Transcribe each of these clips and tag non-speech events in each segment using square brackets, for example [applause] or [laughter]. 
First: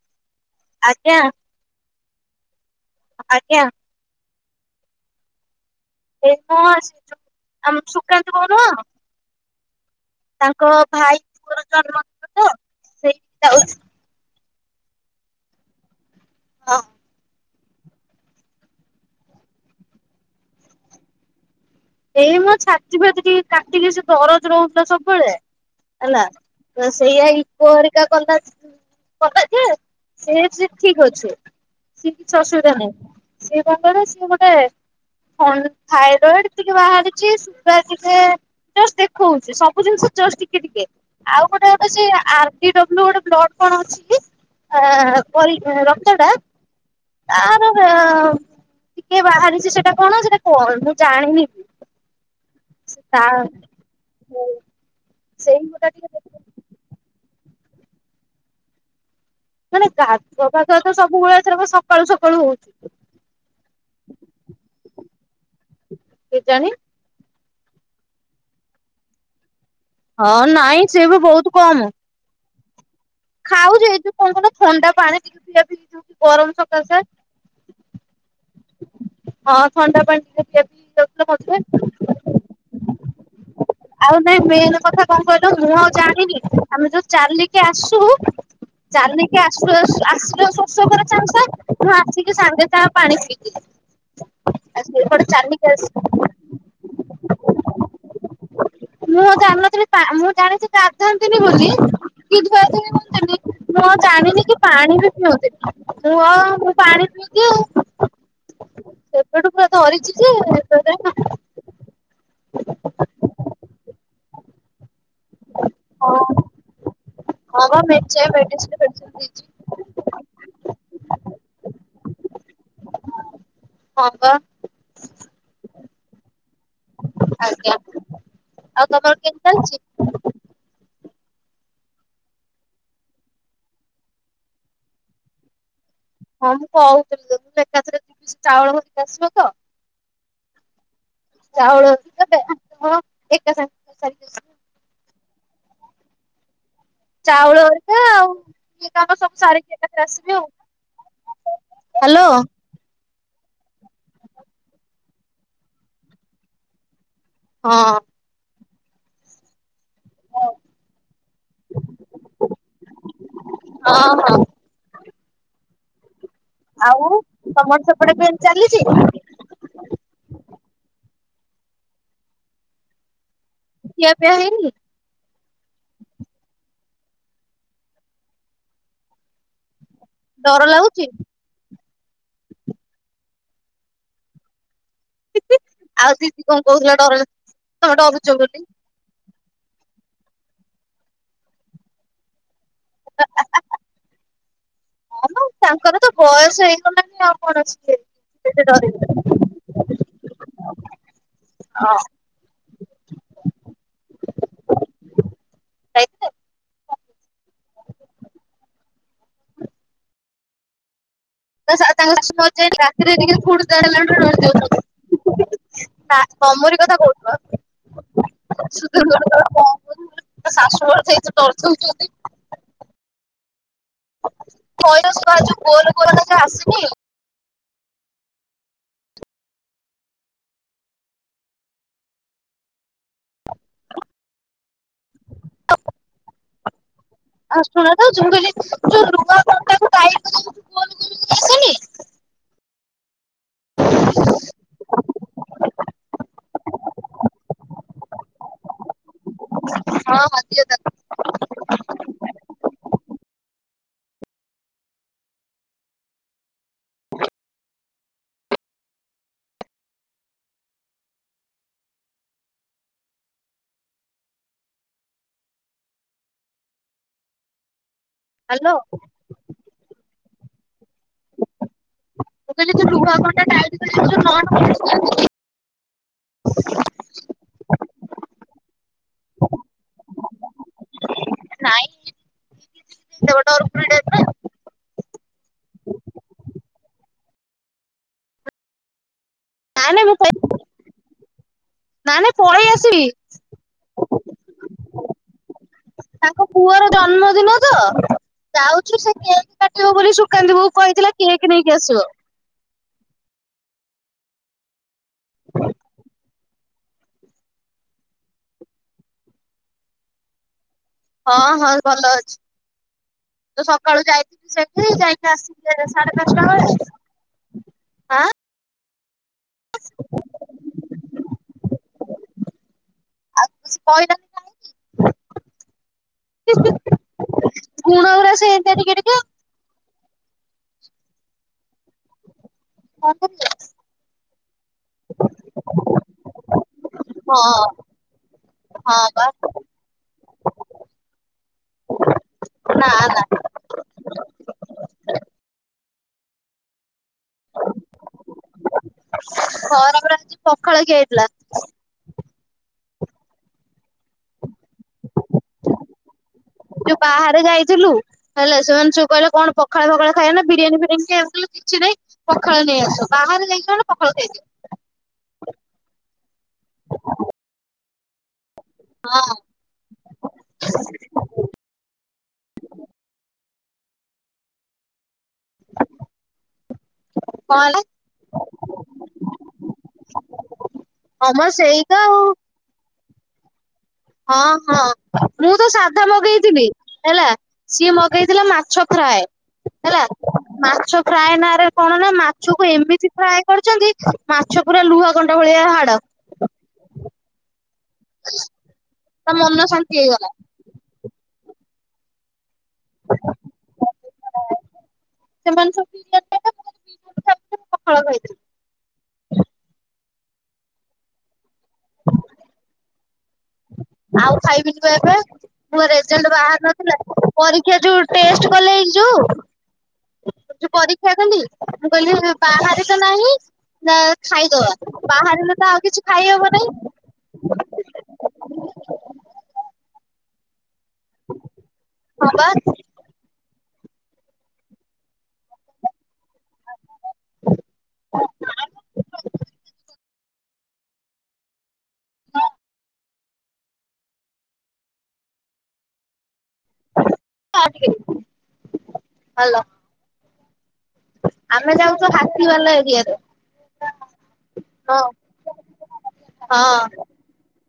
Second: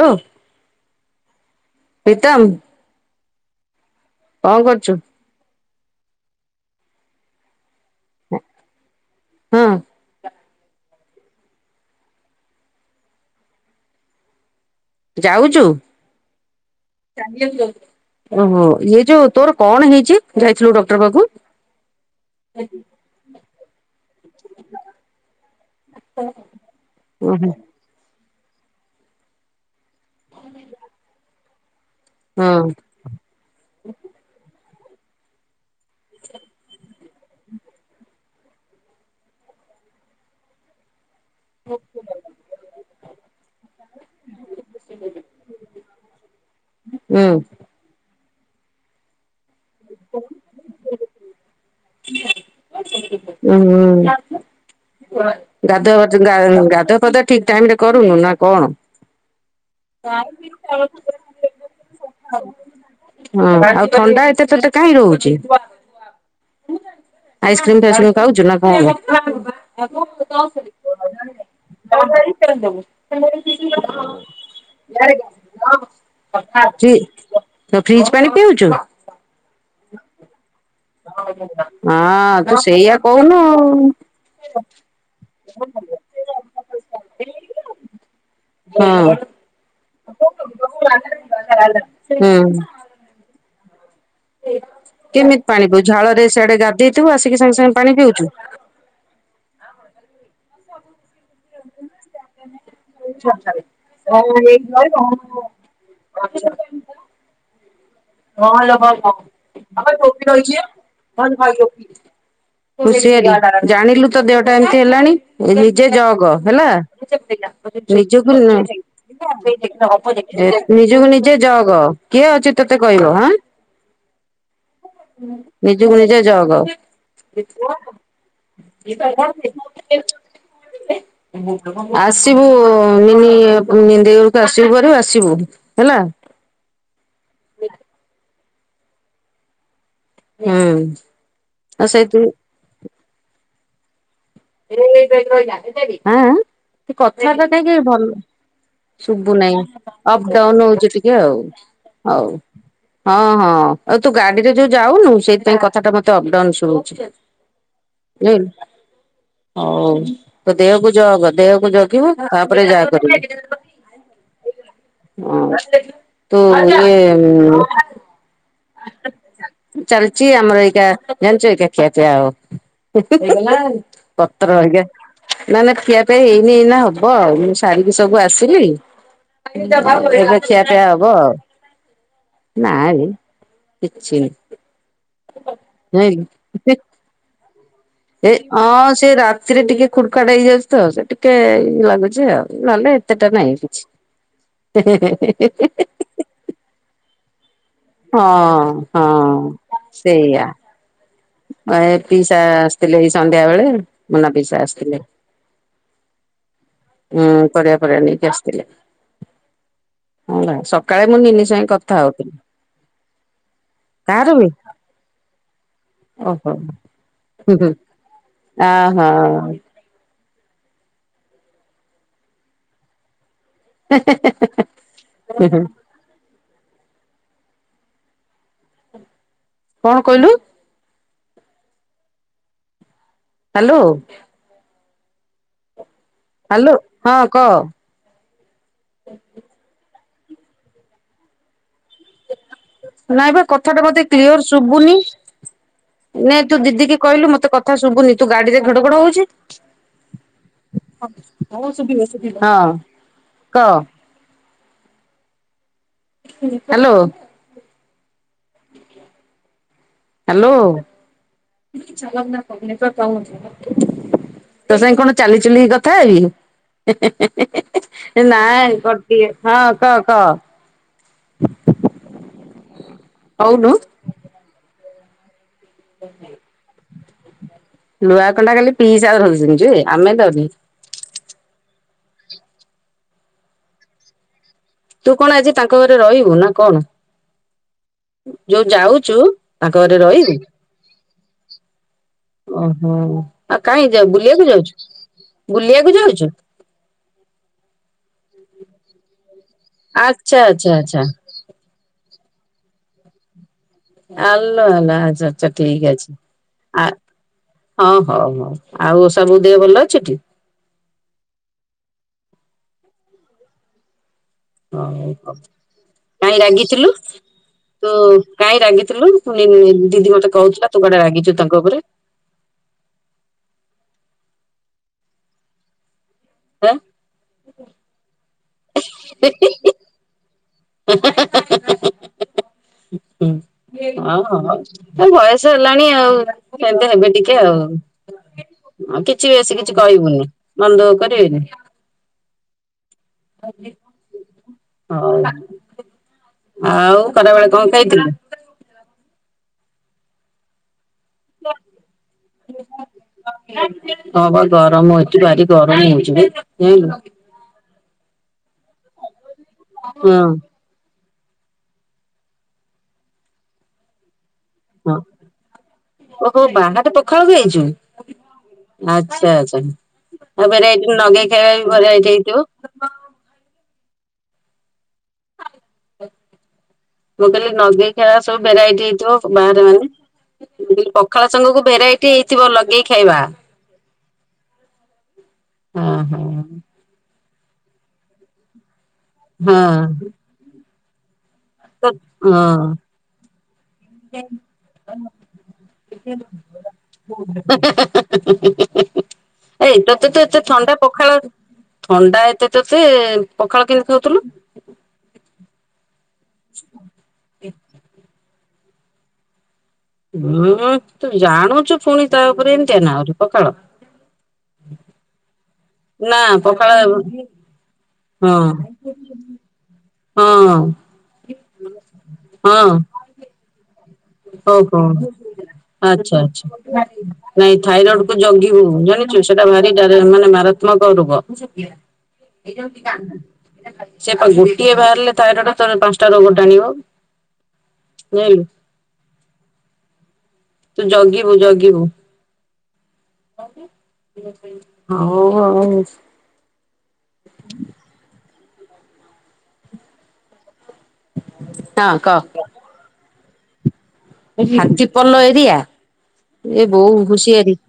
Hello ଆଜ୍ଞା ପ୍ରୀତମ୍ ଆଜ୍ଞା କଣ କରୁଛୁ? ଏ [unintelligible] ଆମ ସୁକାନ୍ତ ବୋହୂ ନୁହଁ। ହଁ। ତାଙ୍କ ଭାଇ ପୁଅର ଜନ୍ମ ଦିନ ତ ସେଇଠି ଯାଉଛି। ଯାଉଚୁ ହଁ ଓହୋ ଇଏ ଯୋଉ ତୋର କଣ ହେଇଛି ଯାଇଥିଲୁ ଡକ୍ଟର ପାଖକୁ ଏଇ ମୋ ଛାତି ଫତି ଟିକେ କାଟିକି ସେ ଦରଜ ରହୁଥିଲା ସବୁବେଳେ ହେଲା ତ ଓହୋ ସେଇଆାଇରିକା କନ୍ଦା କନ୍ଦା ସେ ସେ ଠିକ ଅଛି ସିଏ କିଛି ହଁ ଅସୁବିଧା ନାହିଁ ସେ ଭାବରେ ସିଏ ଗୋଟେ। ହଁ। ଥାଇରଏଡ଼୍। ଟିକେ ବାହାରିଛି ଟେଷ୍ଟ ଦେଖଉଛି ସବୁ ଜିନିଷଷ୍ଟ ଟିକେ ଟିକେ। ଆଉ ଗୋଟେ କଥା ଅରବିଡାବୁଲ ଗୋଟେ ବ୍ଲଡ କଣ ଅଛି ରକ୍ତ ଟା ହୁଁ ତାର। ଟିକେ ବାହାରି। ଯେ ସେଟା କଣ ସେଟା କଣ ମୁଁ ଜାଣିନି। ବି କି ତା [inaudible] ଉଁ -‌ଉଁ-ଉଁ। ସେଇ ଗୋଟା ଗାଧୁଆ [inaudible] ଟିକେ ଗାଧୁଆପାଧୁଆ ଠିକ ଟାଇମରେ କରୁନୁ ନା କଣ? ମାନେ ଗାଧୁଆ ପାାଧୁଆ ତ ସବୁବେଳେ ଏଥରକ ସକାଳୁ ସକାଳୁ ହଉଛି ହୁଁ ଆଉ ଥଣ୍ଡା ଏତେ ତତେ କାହିଁ ହଉଛି? କେଜାଣି ଆଇସ୍କ୍ରିମଟାଇସ୍କ୍ରିମ୍ ଖାଉଛୁ ନା କଣ? ହଁ ନାଇଁ ସେ ବି ବହୁତ କମ। [unintelligible] ଖାଉଛି ଏଇ ଯୋଉ କଣ କହିଲ ଥଣ୍ଡା ପାଣି ଟିକେ ପିଆପିଇ ହେଇଯାଉଛି ଗରମ ସକାଶେ। ଫ୍ରିଜ୍ ହଁ ଥଣ୍ଡା ପାଣି ଟିକେ ଟିକେ‌ ପିଇ। ହଁ ତୁ ସେଇଆ କହୁନୁ ଆଉ [inaudible] ଆଉ ନାଇଁ ମେନ୍ କଥା କଣ କହିଲ ମୁଁ ଆଉ ଜାଣିନି ଆମେ ଯୋଉ ଚାଲିକି ଆସୁ ହଁ। ହୁଁ ଚାଲିକି ଆସୁ [inaudible] ଆସିଲାଳକୁ ଶୋଷ କରେ ସାଙ୍ଗେ ସାଙ୍ଗ, ମୁଁ ଆସିକି ସାଙ୍ଗେ ପାଣି ପିଇ [inaudible] କେମିତି ପାଣି ପିଉ, ଝାଳରେ ସେଆଡେ ଗାଧେଇଥିବୁ ଆସିକି ସାଙ୍ଗେ ସାଙ୍ଗେ ପାଣି ପିଉଛୁ? ମୁଁ ଜାଣିନଥିଲି ମୁଁ ଜାଣିଛି ଗାଧାନ୍ତିନି ବୋଲି କିନ୍ତୁ [inaudible] ମୁଁ ଆଉ ଜାଣିନି କି ‌ପାଣି ବି ପିଅନ୍ତିନି, ମୁଁ ଆଉ ମୁଁ ପାଣି‌ ପିଇଦିଏ ଆଉ। ହ [inaudible] ହଁ ଲୋ ଯେ [unintelligible] ଖୁସି ହେଲି ଜାଣିଲୁ ତ ଦେହ ଏଟା ଏମିତି ହେଲାଣି। ନିଜେ ହଁ ଜଗ ହେଲା, ହଁ ବା ମେଞ୍ଚେ ନିଜକୁ ମେଡିସିନ ଫେଡିସିନ ଦେଇଛି ନି ନିଜକୁ ନିଜେ ଜଗ। କିଏ ଅଛି? ତତେ କହିବ ହାଁ। ହଁ ବା ତୁ ନିଜେ ଜଗ। [unintelligible] ଆଜ୍ଞା। ଆଉ ତମର କେମିତି ଚାଲିଛି? ଆସିବୁ ମିନି ମିନିଦେଈ ଘରକୁ ଆସିବୁ ହେରି ଆସିବୁ, ହେଲା। ହଁ ମୁଁ କହୁଥିଲି [unintelligible] ଏକାଥରେ [inaudible] ଚାଉଳ ଧରି ଆସିବ ତ। ହୁଁ। ଆଉ ଚାଉଳ [inaudible] ସେଇଥି ହଁ ପା ଏକା ସାଙ୍ଗେ ସେ ସେଲଫିସ୍। ଏଁଏଁ କଥାଟା ଚାଉଳ କାଇଁକି ହେରିକା ଭଲ ଆଉ ଇଏ କାମ ଶୁଭୁ ସବୁ ନାହିଁ? ସାରିକି ଏକାଥରେ ଅପ୍ ଆସିବି ଆଉ। ଡାଉନ୍ ହଉଛି ଟିକେ ଆଉ ହଉ ହ୍ୟାଲୋ ହଁ ହଁ ଆଉ ତୁ ଗାଡିରେ ଯୋଉ ଯାଉନୁ, ସେଇଥିପାଇଁ କଥାଟା ମତେ ଅପଡାଉନ୍ ଶୁଭୁଛି। ହଁ। ନେଉଲ। ହଉ। ତ ହଁ ଦେହକୁ ଜଗ, ଦେହକୁ ଜଗିବୁ ତାପରେ ଯାହା କରିବୁ। ହଁ ହୁଁ। ତୋ ଇଏ ଆଉ ତମର ସେପଟେ କେମିତି ଚାଲିଛି? ଚାଲଚି ଆମର ଏଇକା ଜାଣିଛ ଏଟା ଖିଆପିଆ ଆଉ। ହେଇଗଲା ଆଉ। ଖିଆ ପିଆ ପତ୍ର ହେଇନି? ଆଜ୍ଞା। ନା ନା ଖିଆ ପିଆ ହେଇନି ଏଇନା ହବ ଆଉ। ମୁଁ ସାରିକି ସବୁ ଆସିଲି। ଏବେ ଖିଆ ଡର ପିଆ ହବ ଲାଗୁଛି? ଆଉ। ନା, ରେ କିଛି ହେଇନି। ହିଁ ହିଁ ଆଉ ଦିଦି କଣ କହୁଥିଲା ଡ଼ରରେ? ଏ ଅଁ ସେଇ ରାତ ଶିରେ ଟିକେ ଖୁଡ଼୍ ଖାଡ଼୍ ହେଇଯାଉଛି ତ। ସେ ଟିକେ ଇଏ ଲାଗୁଛି ଆଉ। ନହେଲେ ଏତେ ଟା ନାହଁ କିଛି। ଗଲାଣି ଆଉ। କଣ ସିଏ କେତେ ହଁ ହଁ ଡରିବେ। ସେଇଆ। ଏ ହଁ ପିଇସା ଆସିଥିଲେ ଏଇ ସନ୍ଧ୍ୟା ବେଳେ ମୁନା ପିଇସା ଆସିଥିଲେ। ଯାଇଥିଲେ? ହୁଁ ପରିବା ଫରିବା ନେଇକି ଆସିଥିଲେ। ହେଲା ସକାଳେ ମୁଁ ନିନି ସାଙ୍ଗେ ତା କଥା ତାଙ୍କ ଶାଶୁ ହଉଥିଲି। ମରିଯାଇଥିଲା ରାତିରେ ଟିକେ ଖୁଡ୍ ତାଡ଼୍ ହେଲେ କାହାର ଡରି ବେ? ଯାଉଛନ୍ତି। ନା ଓହୋ ତମରି କଥା କହୁ ହୁଁ ହୁଁ ଅହଁ [unintelligible] ଶାଶୁ ମରିଯାଇଛି ଡରୁଛନ୍ତି ଓଲି। ମୟସୁର ଯଉ ଗୋଲ ଗୋଲଟା ଯୋଉ ଆସୁନି, କଣ କହିଲୁ? ହ୍ୟାଲୋ। [unintelligible] ହାଲୋ। ହଁ କହ ଆଉ ଶୁଣଯାଉଚି? ମୁଁ କହିଲି ଯୋଉ ରୁଆ କଣ୍ଟାକୁ ଟାଇପ ଯଉ [inaudible] ଆସେନି। ଆ ନାଇଁ ବା କଥା ଟା ମତେ କ୍ଳିଅର ଶୁଭୁନି। ନେ ତୁ ଦିଦି କି କହିଲୁ, ମତେ କଥା ଶୁଭୁନି ତୁ ଗାଡିରେ ଘଡ଼ଘଡ଼ ହଉଛି। ହଁ ଦିଅ ତାକୁ ହଁ କହ ହ୍ୟାଲୋ ହ୍ୟାଲୋ ତୋ ସାଙ୍ଗ କଣ ଚାଲିଚ କଥା ହେବି [unintelligible] ହ୍ୟାଲୋ ନାଇଁ ମୁଁ କରେ ହଁ କହ କହ। ମୁଁ କହିଲି ଯଉ ଲୁହା ହଉନୁ କଣ୍ଟା [unintelligible] [inaudible] [unintelligible] [inaudible] ଲୁହା କଣ୍ଣ୍ଡା ଖାଲି ପିଇସା ଧଉଚନ୍ତି [unintelligible] ଆମେ ଦଉନ ନାଇଁ ଦେଇଦବ ଡରକୁରି ଟାଇପ୍ ର ତୁ କଣ ଆଜି ତାଙ୍କ ଘରେ ରହିବୁ ନା କଣ ଯୋଉ ଯାଉଚୁ ନାଇଁ ନାଇଁ ମୁଁ ଫେ ନାଇଁ ନାଇଁ ପଳେଇ ଓହୋ ଆସିବି ଆଉ କାହିଁ ଯାଉ ବୁଲିବାକୁ ଯାଉଛୁ? ବୁଲିବାକୁ ଯାଉଛୁ? ତାଙ୍କ ପୁଅର ଜନ୍ମଦିନ ତ। ଯାଉଚୁ ସେ କେ କାଟିବ ବୋଲି ଆଚ୍ଛା ସୁକାନ୍ତି ଆଚ୍ଛା ବୋଉ ଆଚ୍ଛା କହିଥିଲା କେକ୍ ନେଇକି କି ଆସିବ। ଆଲୋ ଆଲୋ ଆଛା। ଆଛା ଆଛା ଠିକ୍ ଅଛି। ଆ ହଁ ହଉ ହଉ ଆଉ ଓଷା ବୋଉ ଦେହ ଭଲ ଅଛିଠି? ହଁ ହଁ ଭଲ ଅଛି ତ ସକାଳୁ ଯାଇ ହୋଉ ହୋଉ କାଇଁ ପାଞ୍ଚଟା ବେଳେ ରାଗିଥିଲୁ ତୁ ଆଁ କାଇଁ ରାଗି ଥିଲୁ। ପୁଣି ଦିଦି ମତେ କହୁଥିଲା ତୁ କୁଆଡେ ରାଗିଚୁ ତାଙ୍କ ଉପରେ? ଶ [unintelligible] ହେଁ। ଗୁଣ ଓରା ସେ [unintelligible] [unintelligible] [unintelligible] କଣ [unintelligible] ହୁଁ କରିବି [unintelligible] ଆଉ ବୟସ ହେଲାଣି ଆଉ ସେମିତ ହେବେ ଟିକେ ହଁ ଆଉ ହଁ କିଛି ବା ବେଶୀ କିଛି କହିବୁନି ମନଦୁଃଖ କରିବେନି ନା ନା ହୋଉ। ଆଉ ଖରାବେଳେ କଣ ଖାଇଥିଲୁ? ଖରାବେଳେ ପଖାଳ ଖିଆ ହେଇ ପ୍ଲା ହଁ [unintelligible] ଗରମ ହୋଉଚି ଭାରି ଗରମ ହୋଉଚି ବି ଯାଇଁଲୁ। ଯୋଉ ବାହାରେ ଯାଇଥିଲୁ ହେଲେ ସେମାନେ ସବୁ କହିଲେ କଣ ପଖାଳ ଫଖାଳ ଖାଇବା ନାଁ ବିରିୟାନି ଫିରିଆନି ଖିଆହବ? କହିଲା କିଛି ନାଇଁ ପଖାଳ ନେଇ ଆସ। ବାହାରେ ଯାଇକିନା [unintelligible] ପଖାଳ ଖାଇଚୁ। ହଁ। ଓହୋ ବାହାରେ ପଖାଳ ଖାଇଚୁ? ଆଚ୍ଛା ଆଛା ଆଉ ଫେର ଏଠି ନଗେଇ ଖିଆଟା ବି ବଡିଆ ଏଇଠି ହେଇଥିବ। [unintelligible] ମୁଁ କହିଲି କଣ ହେଲା ନଗେଇ ଖାଇବା ସବୁ ଭେରାଇଟି ହେଇଥିବ ବାହାରେ ମାନେ। ମୁଁ କହିଲି ପଖାଳ ଆମର ସାଙ୍ଗକୁ ସେଇତ ଭେରାଇଟି ଆଉ ହେଇଥିବ ଲଗେଇ ଖାଇବା। ହଁ ହଁ। ମୁଁ ତ ହଁ ସାଧା ହଁ ମଗେଇଥିଲି ହେଲା। ସିଏ ମଗେଇଥିଲା ମାଛ ଫ୍ରାଏ ହେଲା ହଁ ମା ଫ୍ରାଏ ନାଁରେ ତ କଣ ନା ହଁ। ମାଛକୁ ଏମିତି ଫ୍ରାଏ କରୁଛନ୍ତି ମାଛ ପୁରା ଲୁହା କଣ୍ଡା ଭଳିଆ ହାଡ। ତା [unintelligible] ମନ ଏଇ ଶାନ୍ତି ତତେ ତ ହେଇଗଲା ଏତେ ଥଣ୍ଡା ପଖାଳ ଥଣ୍ଡା ଏତେ ତତେ ପଖାଳ କେମତି ଖାଉଥୁଲୁ? ସେମାନେ ସବୁ ପଖାଳ [unintelligible] ହୁଁ ତୁ ଜାଣୁ ଚୁ ଫୁଣି ତା ଓପରେ ଏମିତିଆ ନାଁ ଆଉରି। ପଖାଳ। ଆଉ ଖାଇବିନି ବା ଏବେ ମୋ ନା ରେଜଲ୍ଟ ବାହାର ପଖାଳ ହଁ ନଥୁଲା ପରୀକ୍ଷା ଯୋଉ ହଁ ଟେଷ୍ଟ କଲେ ଏଇଯୋଉ ହଁ ଯୋଉ ପରୀକ୍ଷା ଦେଲି ମୁଁ କହିଲି ବାହାରେ ତ ନାହିଁ ନା ଓହୋ ଖାଇଦବା ବାହାରିଲେ ତ ଆଉ କିଛି ଆଚ୍ଛା ଆଚ୍ଛା ଖାଇହବ ନାହିଁ ନାଇଁ ଥାଇରଏଡକୁ ଜଗିବୁ ଜାଣିଚୁ ସେଟା ଭାରି ଡା ତା ମାନେ ମାରା ତ୍ମକ ରୋଗ। ହଁ ବା ସେ ପା ଗୋଟିଏ ବାହାରିଲେ ତାଇରଏଡ଼ ତୋର ପାଁଶ୍ ତାରବୁଟାଣିବ ଜାଇଁଲୁ। ତୁ ଜଗିବୁ ଜଗିବୁ। ହଉ ଆଉ। [inaudible] ହାଲ ଆମେ କହ ଯାଉଛୁ ହାତୀ ବାଲା ଏରିଆରେ। ହାତୀ ହଁ ପଲ ଏରିଆ ଏ ବୋଉ ହଁ ହୁସିଆରି।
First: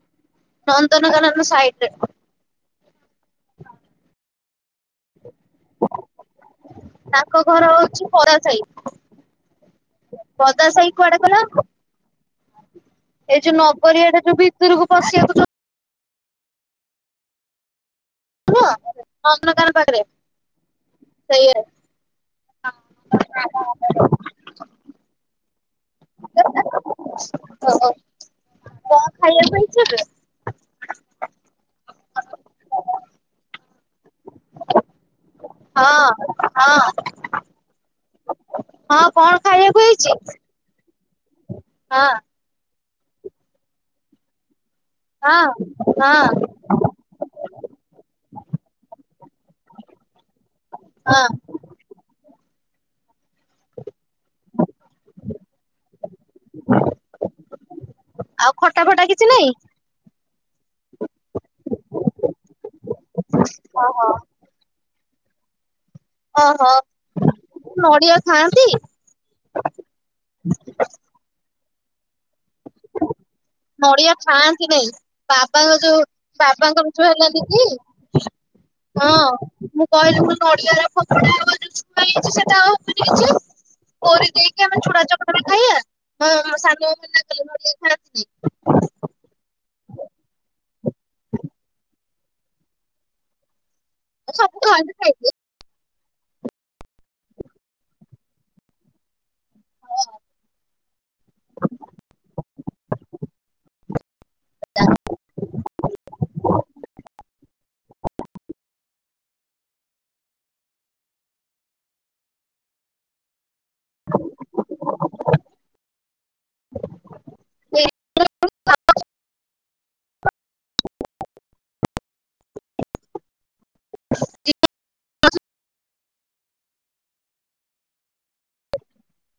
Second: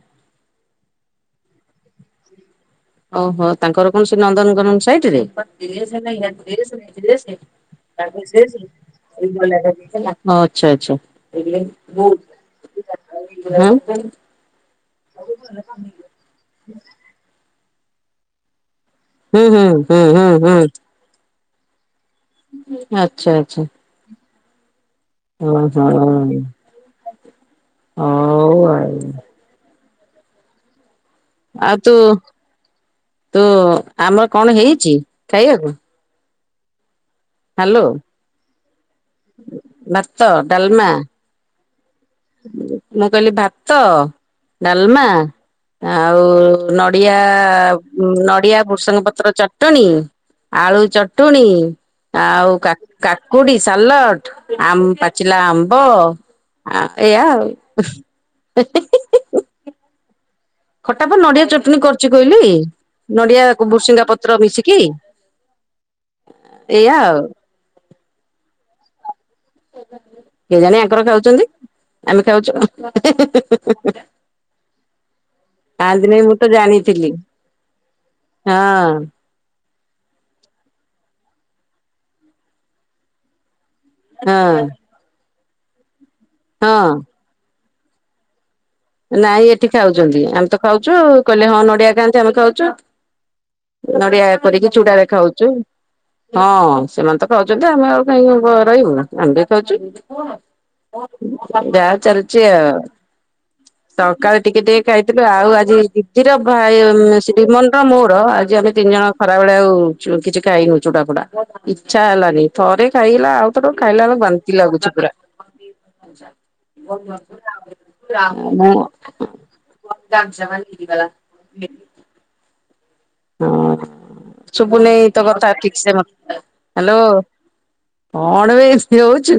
ନନ୍ଦନକାନନ ର ସାଇଟ ରେ। ଓହୋ ତାଙ୍କର କୌଣସି ନନ୍ଦନ। [unintelligible] ତାଙ୍କ ଘର ହଉଛି ପଦା ସାହି ଆଚ୍ଛା ପଦା ସାହି କୁଆଡେ କହିଲ ଆଚ୍ଛା। ଏଇ ଯୋଉ ନଗରିଆଟା ଯୋଉ ଭିତରକୁ ପଶିବାକୁ ଯୋଉ [unintelligible] ହଁ [unintelligible] ନା [unintelligible] ହୁଁ ହୁଁ ହୁଁ ହୁଁ ହୁଁ। ସେୟ [unintelligible] ଆଚ୍ଛା ଆଚଛା। ହଁ ହଁ। ହ [unintelligible] ହଁ ଭାଇ [unintelligible] [inaudible] ଆଉ ତୁ ତୁ ଆମର କଣ ହେଇଛି ଖାଇବାକୁ? ହଁ ହଁ। ହ୍ୟାଲୋ ହଁ କଣ ଖାଇବାକୁ ହେଇଛି? ଭତ ଡାଲମା ହଁ। ମୁଁ କହିଲି ଭାତ ଡାଲମା, ହଁ ହଁ ଆଉ ନଡ଼ିଆ, ନଡ଼ିଆ ବୃସଙ୍ଗ ପତ୍ର ଚଟଣିୀ, ଆଳୁ ହଁ ଚଟଣୀ ଆଉାା କାକୁଡି ସାଲାଡ ଆମ ପାଚିଲା ଆମ୍ବ ଏଇୟା ଆଉ ଖଟା ଫଟା କିଛି ନାଇଁ? ଖଟାପ ନଡିଆ ଚଟଣି କରୁଛି କହିଲି ନଡିଆ ଭୋସିଙ୍ଗା ଓହୋ ପତ୍ର ମିଶିକି ଓହୋ ଏଇଆ ଆଉ ନଡିଆ ଖାଆନ୍ତି? କେ ଜାଣେ ଆଙ୍କର ଖାଉଛନ୍ତି। ଆମେ ଖାଉଛୁ ନଡିଆ ଖାଆନ୍ତି ନାାଇଁ ବାବାଙ୍କ ଯୋଉ ଖାଆନ୍ତିନି ମୁଁ ତ ବାବାଙ୍କର ଛୁଆ ଜାଣିଥିଲି ହେଲାନ୍ତି କି? ହଁ ହଁ ମୁ କହିଲି ମୁ ନଡିଆର ଫପୋଡାବ ଯୋ ଛୁଆ ହେଇଛି ସେଟା ବୁ [unintelligible] ହଁ ଯକି ଆମେ ଛୋା ଛ [unintelligible] େ ଖାଇ [unintelligible] ହଁ ସାନ କ [unintelligible] [inaudible] ନାଇଁ ଏଠି ଖାଉଛନ୍ତି ଆମେ ତ ଖାଉଛୁ କହିଲେ ହଁ ନଡିଆ ଖାଆନ୍ତି ଆମେ ଖାଉଛୁ। ନଡିଆ ସବୁ କରିକି ଖାଆନ୍ତି ଚୂଡାରେ ଖାଇଦିଏ। ଖାଉଛୁ। ହଁ ସେମାନେ ତ ଖାଉଛନ୍ତି। ଆମେ ଆଉ କାହିଁ ରହିବୁ ଆମେ ବି ଖାଉଛୁ, ଯାହା ଚାଲିଛି ଆଉ। ସକାଳେ ଟିକେ ଟିକେ ଖାଇଥିଲୁ ଆଉ ଆଜି ଦିଦିର ଭାଇ ଶ୍ରୀମନର ମୋର ଆଜି ଆମେ ତିନି ଜଣ ଖରାବେଳେ ଆଉ କିଛି ଖାଇନୁ ଚୁଟା ଫୁଡା ଇଚ୍ଛା ହେଲାନି ଥରେ ଖାଇଲା ଆଉ [inaudible] ତ ଖାଇଲା ବେଳ ବାନ୍ତି ଲାଗୁଛି ପୁରା ମୁଁ [unintelligible] ଆଉ ମୁଁ [unintelligible] ହେଇଗଲା ଫି ହଁ ସଭୁନେଇ ତୋ କଥା ଠିକ୍ ସେ ମ ହା ଲୋ କଣ ବେ ହେଉଛୁ।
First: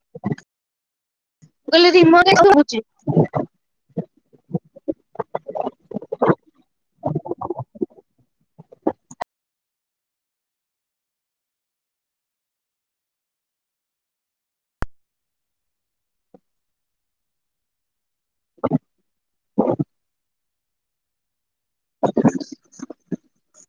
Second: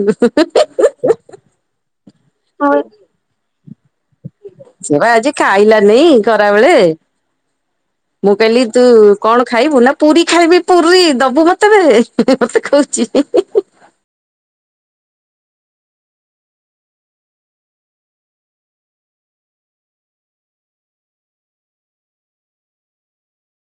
ରଖୁଛି। ସେ ବା ଆଜି ଖାଇଲାନି ଖରାବେଳେ। ମୁଁ କହିଲି ତୁ କଣ ଖାଇବୁ ନା ପୁରୀ ଖାଇବି ପୁରୀ ଦବୁ ମତେ ବେ ମତେ କହୁଛି। [unintelligible]